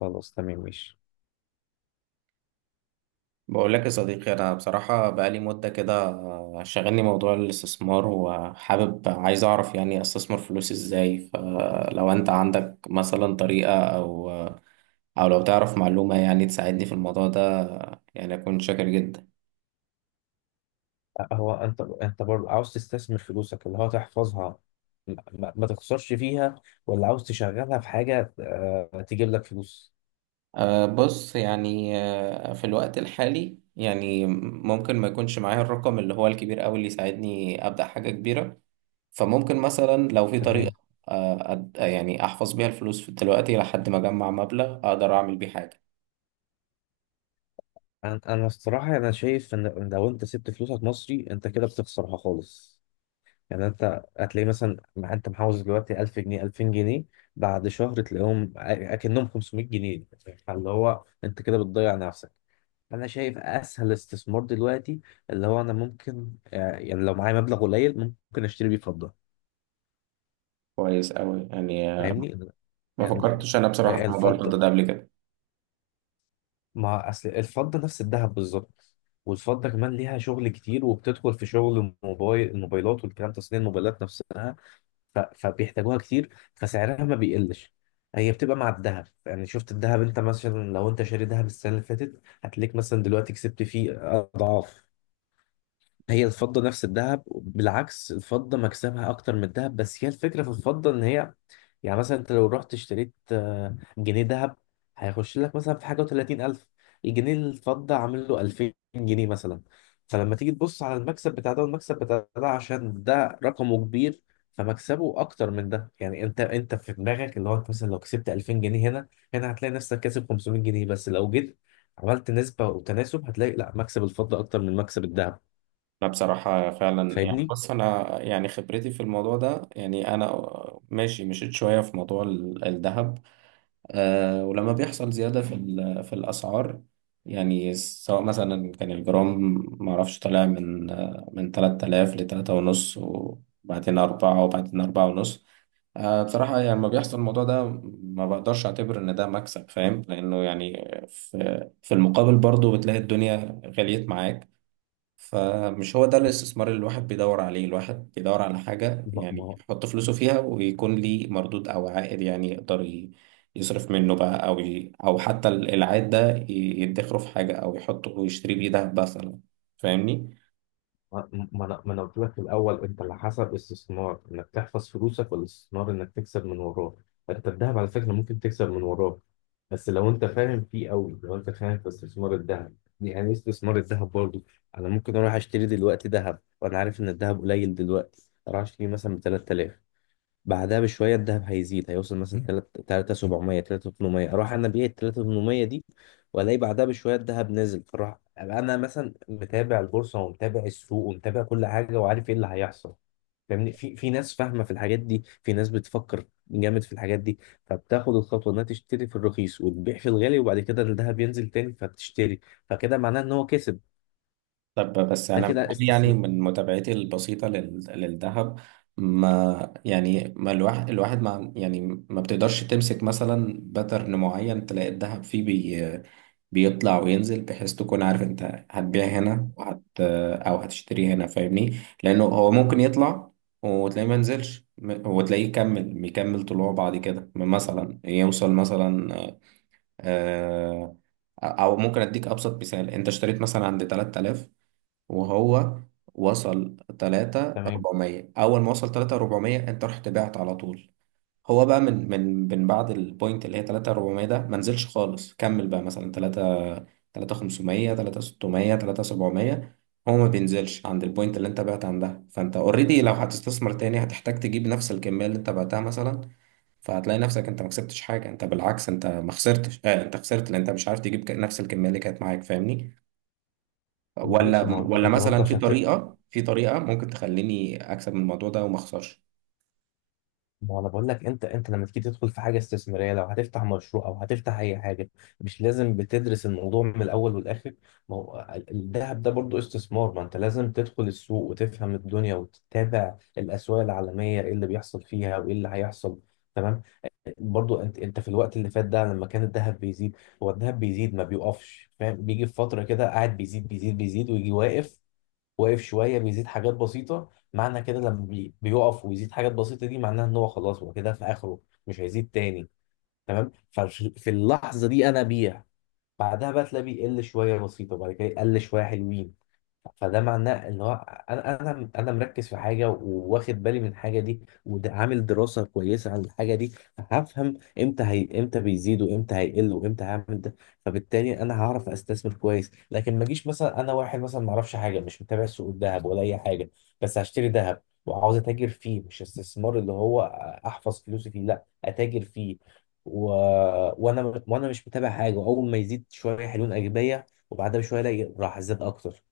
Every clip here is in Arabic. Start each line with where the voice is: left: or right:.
left: خلاص، تمام، ماشي.
right: بقول لك يا صديقي، انا بصراحه بقالي مده كده. شغلني موضوع الاستثمار، وحابب عايز اعرف يعني استثمر فلوسي ازاي. فلو انت عندك مثلا طريقه او لو تعرف معلومه، يعني تساعدني في الموضوع ده، يعني اكون شاكر جدا.
left: هو انت برضه عاوز تستثمر فلوسك اللي هو تحفظها، ما تخسرش فيها، ولا عاوز تشغلها في حاجة تجيب لك فلوس؟
right: بص، يعني، في الوقت الحالي يعني ممكن ما يكونش معايا الرقم اللي هو الكبير قوي اللي يساعدني ابدا حاجه كبيره. فممكن مثلا لو في طريقة
left: تمام.
right: يعني أحفظ بيها الفلوس في دلوقتي لحد ما أجمع مبلغ أقدر أعمل بيه حاجة.
left: انا الصراحة انا شايف ان لو انت سبت فلوسك مصري، انت كده بتخسرها خالص. يعني انت هتلاقي مثلا، ما انت محوز دلوقتي 1000 جنيه 2000 جنيه، بعد شهر تلاقيهم اكنهم 500 جنيه. فاللي هو انت كده بتضيع نفسك. انا شايف اسهل استثمار دلوقتي، اللي هو انا ممكن يعني لو معايا مبلغ قليل، ممكن اشتري بيه فضة.
right: كويس أوي، يعني.
left: فاهمني؟
right: ما
left: يعني
right: فكرتش أنا بصراحة في موضوع الفضة
left: الفضة،
right: ده قبل كده.
left: ما اصل الفضة نفس الذهب بالظبط. والفضة كمان ليها شغل كتير، وبتدخل في شغل الموبايلات والكلام، تصنيع الموبايلات نفسها. فبيحتاجوها كتير، فسعرها ما بيقلش. هي بتبقى مع الذهب. يعني شفت الذهب انت، مثلا لو انت شاري ذهب السنة اللي فاتت، هتلاقيك مثلا دلوقتي كسبت فيه اضعاف. هي الفضة نفس الذهب، بالعكس الفضة مكسبها أكتر من الذهب. بس هي الفكرة في الفضة إن هي، يعني مثلا أنت لو رحت اشتريت جنيه ذهب، هيخش لك مثلا في حاجة وتلاتين ألف. الجنيه الفضة عامل له ألفين جنيه مثلا. فلما تيجي تبص على المكسب بتاع ده والمكسب بتاع ده، عشان ده رقمه كبير، فمكسبه أكتر من ده. يعني أنت في دماغك اللي هو أنت مثلا لو كسبت 2000 جنيه هنا هتلاقي نفسك كاسب 500 جنيه بس. لو جيت عملت نسبة وتناسب، هتلاقي لا، مكسب الفضة أكتر من مكسب الذهب.
right: أنا بصراحة فعلا، يعني
left: فاهمني؟
right: بص، أنا يعني خبرتي في الموضوع ده يعني أنا ماشي، مشيت شوية في موضوع الذهب. أه، ولما بيحصل زيادة في في الأسعار، يعني سواء مثلا كان الجرام معرفش طالع من 3000 لتلاتة ونص وبعدين أربعة وبعدين أربعة ونص. بصراحة يعني لما بيحصل الموضوع ده ما بقدرش أعتبر إن ده مكسب، فاهم؟ لأنه يعني في المقابل برضه بتلاقي الدنيا غليت معاك. فمش هو ده الاستثمار اللي الواحد بيدور عليه. الواحد بيدور على حاجة
left: ما
right: يعني
left: ما
right: يحط فلوسه فيها ويكون ليه مردود أو عائد، يعني يصرف منه بقى، أو حتى العائد ده يدخره في حاجة أو يحطه ويشتري بيه دهب مثلا. فاهمني؟
left: ما أنا قلت لك في الاول، انت اللي حسب استثمار انك تحفظ فلوسك، ولا استثمار انك تكسب من وراه؟ انت الذهب على فكره ممكن تكسب من وراه، بس لو انت فاهم فيه قوي، لو انت فاهم في استثمار الذهب. يعني إيه استثمار الذهب برضو؟ انا ممكن اروح اشتري دلوقتي ذهب، وانا عارف ان الذهب قليل دلوقتي، اروح اشتري مثلا ب 3000، بعدها بشوية الذهب هيزيد، هيوصل مثلا 3700 3800، أروح أنا أبيع ال 3800 دي، وألاقي بعدها بشوية الذهب نزل، فأروح أبقى أنا مثلا متابع البورصة ومتابع السوق ومتابع كل حاجة، وعارف إيه اللي هيحصل. فاهمني؟ في ناس فاهمة في الحاجات دي، في ناس بتفكر جامد في الحاجات دي، فبتاخد الخطوة إنها تشتري في الرخيص وتبيع في الغالي، وبعد كده الذهب ينزل تاني فبتشتري. فكده معناه إن هو كسب.
right: طب بس
left: ده
right: انا
left: كده
right: بقول يعني
left: استثمار.
right: من متابعتي البسيطه للذهب. ما يعني ما الواحد الواحد ما يعني ما بتقدرش تمسك مثلا باترن معين، تلاقي الذهب فيه بيطلع وينزل، بحيث تكون عارف انت هتبيع هنا او هتشتري هنا، فاهمني؟ لانه هو ممكن يطلع وتلاقيه ما ينزلش وتلاقيه يكمل طلوع بعد كده، مثلا يوصل مثلا. آه، او ممكن اديك ابسط مثال: انت اشتريت مثلا عند 3000، وهو وصل تلاتة
left: تمام؟
right: أربعمية. أول ما وصل تلاتة أربعمية أنت رحت بعت على طول. هو بقى من بعد البوينت اللي هي تلاتة أربعمية ده ما نزلش خالص، كمل بقى مثلا تلاتة، تلاتة خمسمية، تلاتة ستمية، تلاتة سبعمية. هو ما بينزلش عند البوينت اللي أنت بعت عندها. فأنت أوريدي لو هتستثمر تاني هتحتاج تجيب نفس الكمية اللي أنت بعتها مثلا، فهتلاقي نفسك أنت ما كسبتش حاجة. أنت بالعكس، أنت ما خسرتش، آه أنت خسرت، لأن أنت مش عارف تجيب نفس الكمية اللي كانت معاك، فاهمني؟ ولا
left: ماشي. ما هو انت
right: ولا
left: انت برضه
right: مثلا في
left: عشان
right: طريقة، ممكن تخليني أكسب من الموضوع ده وما أخسرش.
left: ما انا بقول لك، انت لما تيجي تدخل في حاجه استثماريه، لو هتفتح مشروع او هتفتح اي حاجه، مش لازم بتدرس الموضوع من الاول والاخر؟ ما هو الذهب ده برضو استثمار. ما انت لازم تدخل السوق وتفهم الدنيا، وتتابع الاسواق العالميه ايه اللي بيحصل فيها وايه اللي هيحصل. تمام. برضو انت في الوقت اللي فات ده لما كان الذهب بيزيد، هو الذهب بيزيد ما بيوقفش، فاهم؟ بيجي في فتره كده قاعد بيزيد بيزيد بيزيد، ويجي واقف، واقف شويه، بيزيد حاجات بسيطه. معنى كده لما بيقف ويزيد حاجات بسيطه دي، معناها ان هو خلاص، هو كده في اخره. مش هيزيد تاني. تمام. ففي اللحظه دي انا بيع. بعدها بقى تلاقيه بيقل شويه بسيطه، وبعد كده يقل شويه حلوين. فده معناه ان هو، انا مركز في حاجه، وواخد بالي من الحاجه دي، وعامل دراسه كويسه عن الحاجه دي. هفهم امتى بيزيد وامتى هيقل وامتى هعمل ده. فبالتالي انا هعرف استثمر كويس. لكن ما اجيش مثلا انا واحد مثلا ما اعرفش حاجه، مش متابع سوق الذهب ولا اي حاجه، بس هشتري ذهب وعاوز اتاجر فيه. مش استثمار اللي هو احفظ فلوسي فيه، لا اتاجر فيه. و... وانا مش متابع حاجه، واول ما يزيد شويه حلوين اجي بيع. وبعدها بشويه الاقي راح زاد اكتر.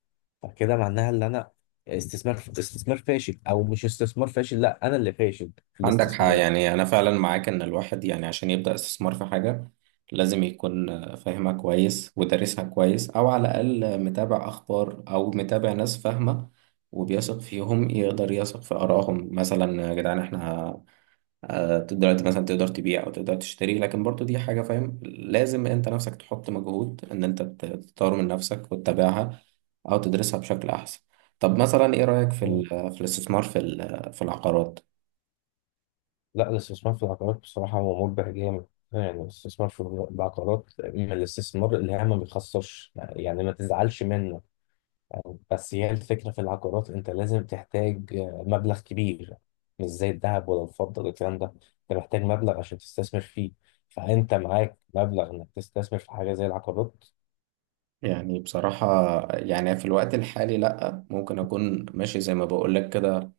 left: فكده معناها ان انا استثمار فاشل. او مش استثمار فاشل، لا، انا اللي فاشل في
right: عندك حق
left: الاستثمار.
right: يعني، أنا فعلا معاك إن الواحد يعني عشان يبدأ استثمار في حاجة لازم يكون فاهمها كويس ودارسها كويس، أو على الأقل متابع أخبار أو متابع ناس فاهمة وبيثق فيهم يقدر يثق في آرائهم. مثلا يا جدعان، إحنا دلوقتي مثلا تقدر تبيع او تقدر تشتري، لكن برضو دي حاجة فاهم، لازم انت نفسك تحط مجهود ان انت تطور من نفسك وتتابعها او تدرسها بشكل احسن. طب مثلا ايه رأيك في
left: مم.
right: في الاستثمار في في العقارات؟
left: لا، الاستثمار في العقارات بصراحة هو مربح جامد. يعني الاستثمار في العقارات من الاستثمار اللي هي ما بيخسرش، يعني ما تزعلش منه. بس هي الفكرة في العقارات، انت لازم تحتاج مبلغ كبير، مش زي الذهب ولا الفضة ولا الكلام ده. انت محتاج مبلغ عشان تستثمر فيه. فانت معاك مبلغ انك تستثمر في حاجة زي العقارات؟
right: يعني بصراحة يعني في الوقت الحالي لأ، ممكن أكون ماشي زي ما بقولك كده،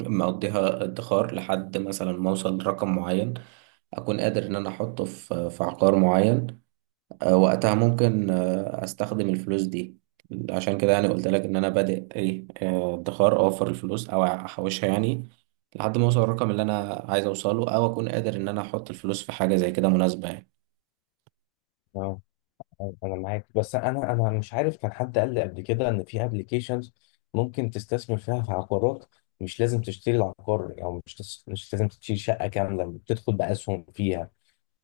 right: مقضيها ادخار لحد مثلا ما أوصل لرقم معين، أكون قادر إن أنا أحطه في في عقار معين. وقتها ممكن استخدم الفلوس دي. عشان كده يعني قلت لك ان انا بادئ ايه، ادخار، اوفر الفلوس او احوشها يعني، لحد ما اوصل الرقم اللي انا عايز اوصله او اكون قادر ان انا احط الفلوس في حاجه زي كده مناسبه يعني.
left: انا معاك، بس انا مش عارف، كان حد قال لي قبل كده ان في ابلكيشنز ممكن تستثمر فيها في عقارات. مش لازم تشتري العقار، او مش لازم تشتري شقه كامله، بتدخل باسهم فيها.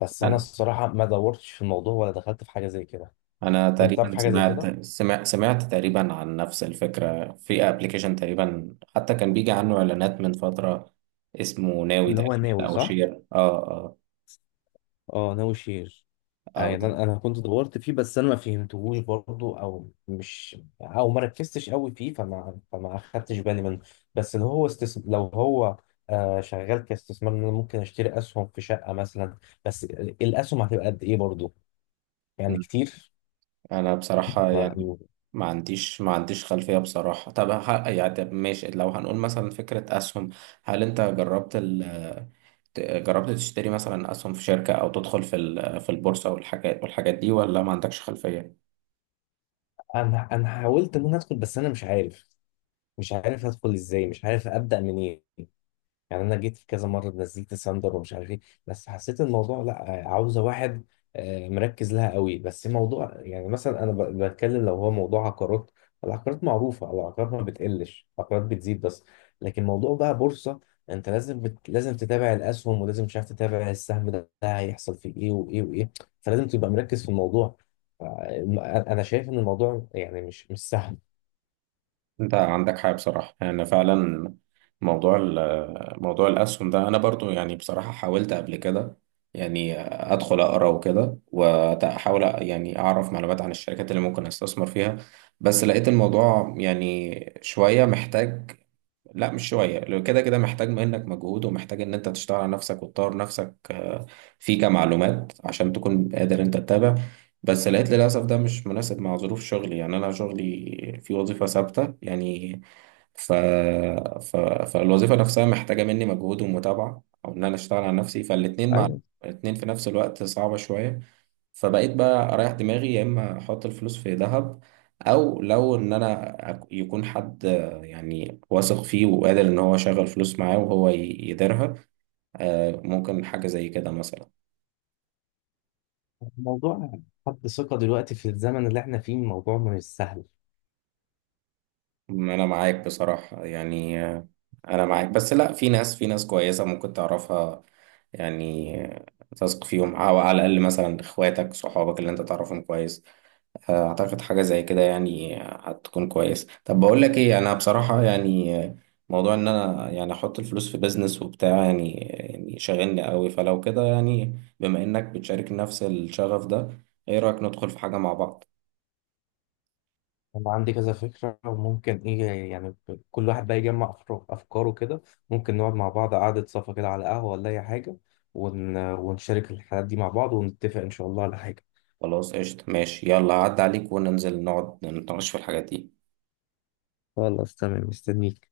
left: بس انا
right: انا
left: الصراحه ما دورتش في الموضوع، ولا دخلت في حاجه زي كده.
right: أنا
left: انت تعرف
right: تقريبا
left: حاجه زي كده؟
right: سمعت تقريبا عن نفس الفكره في ابلكيشن تقريبا، حتى كان بيجي عنه اعلانات من فتره. اسمه ناوي
left: اللي هو
right: تقريبا،
left: ناوي،
right: او
left: صح؟
right: شير. اه.
left: اه، ناوي شير.
right: اه او
left: يعني
right: ده.
left: انا كنت دورت فيه، بس انا ما فهمتهوش برضه، او ما ركزتش قوي فيه، فما اخدتش بالي منه. بس لو هو شغال كاستثمار ان انا ممكن اشتري اسهم في شقه مثلا. بس الاسهم هتبقى قد ايه برضه؟ يعني كتير.
right: انا بصراحة
left: ما...
right: يعني ما عنديش خلفية بصراحة. طب يعني، طب ماشي، لو هنقول مثلا فكرة اسهم، هل انت جربت جربت تشتري مثلا اسهم في شركة او تدخل في في البورصة والحاجات دي، ولا ما عندكش خلفية؟
left: انا حاولت ان انا ادخل، بس انا مش عارف. مش عارف ادخل ازاي، مش عارف ابدا منين. يعني انا جيت في كذا مره، نزلت ساندر ومش عارف ايه. بس حسيت الموضوع لا، عاوزه واحد مركز لها قوي. بس موضوع يعني مثلا انا بتكلم لو هو موضوع عقارات، العقارات معروفه، العقارات ما بتقلش، العقارات بتزيد بس. لكن موضوع بقى بورصه، انت لازم لازم تتابع الاسهم، ولازم مش عارف تتابع السهم ده هيحصل فيه ايه وايه وايه. فلازم تبقى مركز في الموضوع. ف- انا شايف ان الموضوع يعني مش سهل.
right: انت عندك حق بصراحة يعني، فعلا. موضوع موضوع الأسهم ده أنا برضو يعني بصراحة حاولت قبل كده، يعني أدخل أقرأ وكده وأحاول يعني أعرف معلومات عن الشركات اللي ممكن أستثمر فيها. بس لقيت الموضوع يعني شوية محتاج، لا مش شوية، لو كده كده محتاج منك مجهود ومحتاج ان انت تشتغل على نفسك وتطور نفسك، في كمعلومات عشان تكون قادر انت تتابع. بس لقيت للأسف ده مش مناسب مع ظروف شغلي، يعني انا شغلي في وظيفة ثابتة يعني. ف... فالوظيفة نفسها محتاجة مني مجهود ومتابعة او ان انا اشتغل على نفسي، فالاتنين مع
left: ايوه.
right: الاتنين في نفس الوقت صعبة شوية. فبقيت بقى اريح دماغي، يا اما احط الفلوس في ذهب، او لو ان انا يكون حد يعني واثق فيه وقادر ان هو يشغل فلوس معاه، وهو يديرها. ممكن حاجة زي كده مثلا.
left: موضوع حد ثقة دلوقتي في الزمن اللي احنا فيه الموضوع مش سهل.
right: انا معاك بصراحة يعني، انا معاك، بس لا، في ناس، كويسة ممكن تعرفها يعني. تثق فيهم او على الاقل مثلا اخواتك، صحابك اللي انت تعرفهم كويس. اعتقد حاجة زي كده يعني هتكون كويس. طب بقول لك ايه، انا بصراحة يعني موضوع ان انا يعني احط الفلوس في بيزنس وبتاع يعني، يعني شاغلني قوي. فلو كده يعني، بما انك بتشارك نفس الشغف ده، ايه رأيك ندخل في حاجة مع بعض؟
left: أنا عندي كذا فكرة. وممكن إيه، يعني كل واحد بقى يجمع أفكاره كده. ممكن نقعد مع بعض قعدة صفا كده، على قهوة ولا أي حاجة، ونشارك الحاجات دي مع بعض، ونتفق إن شاء الله على حاجة.
right: خلاص قشطة، ماشي، يلا عد عليك، وننزل نقعد نتناقش في الحاجات دي.
left: خلاص، تمام، مستنيك.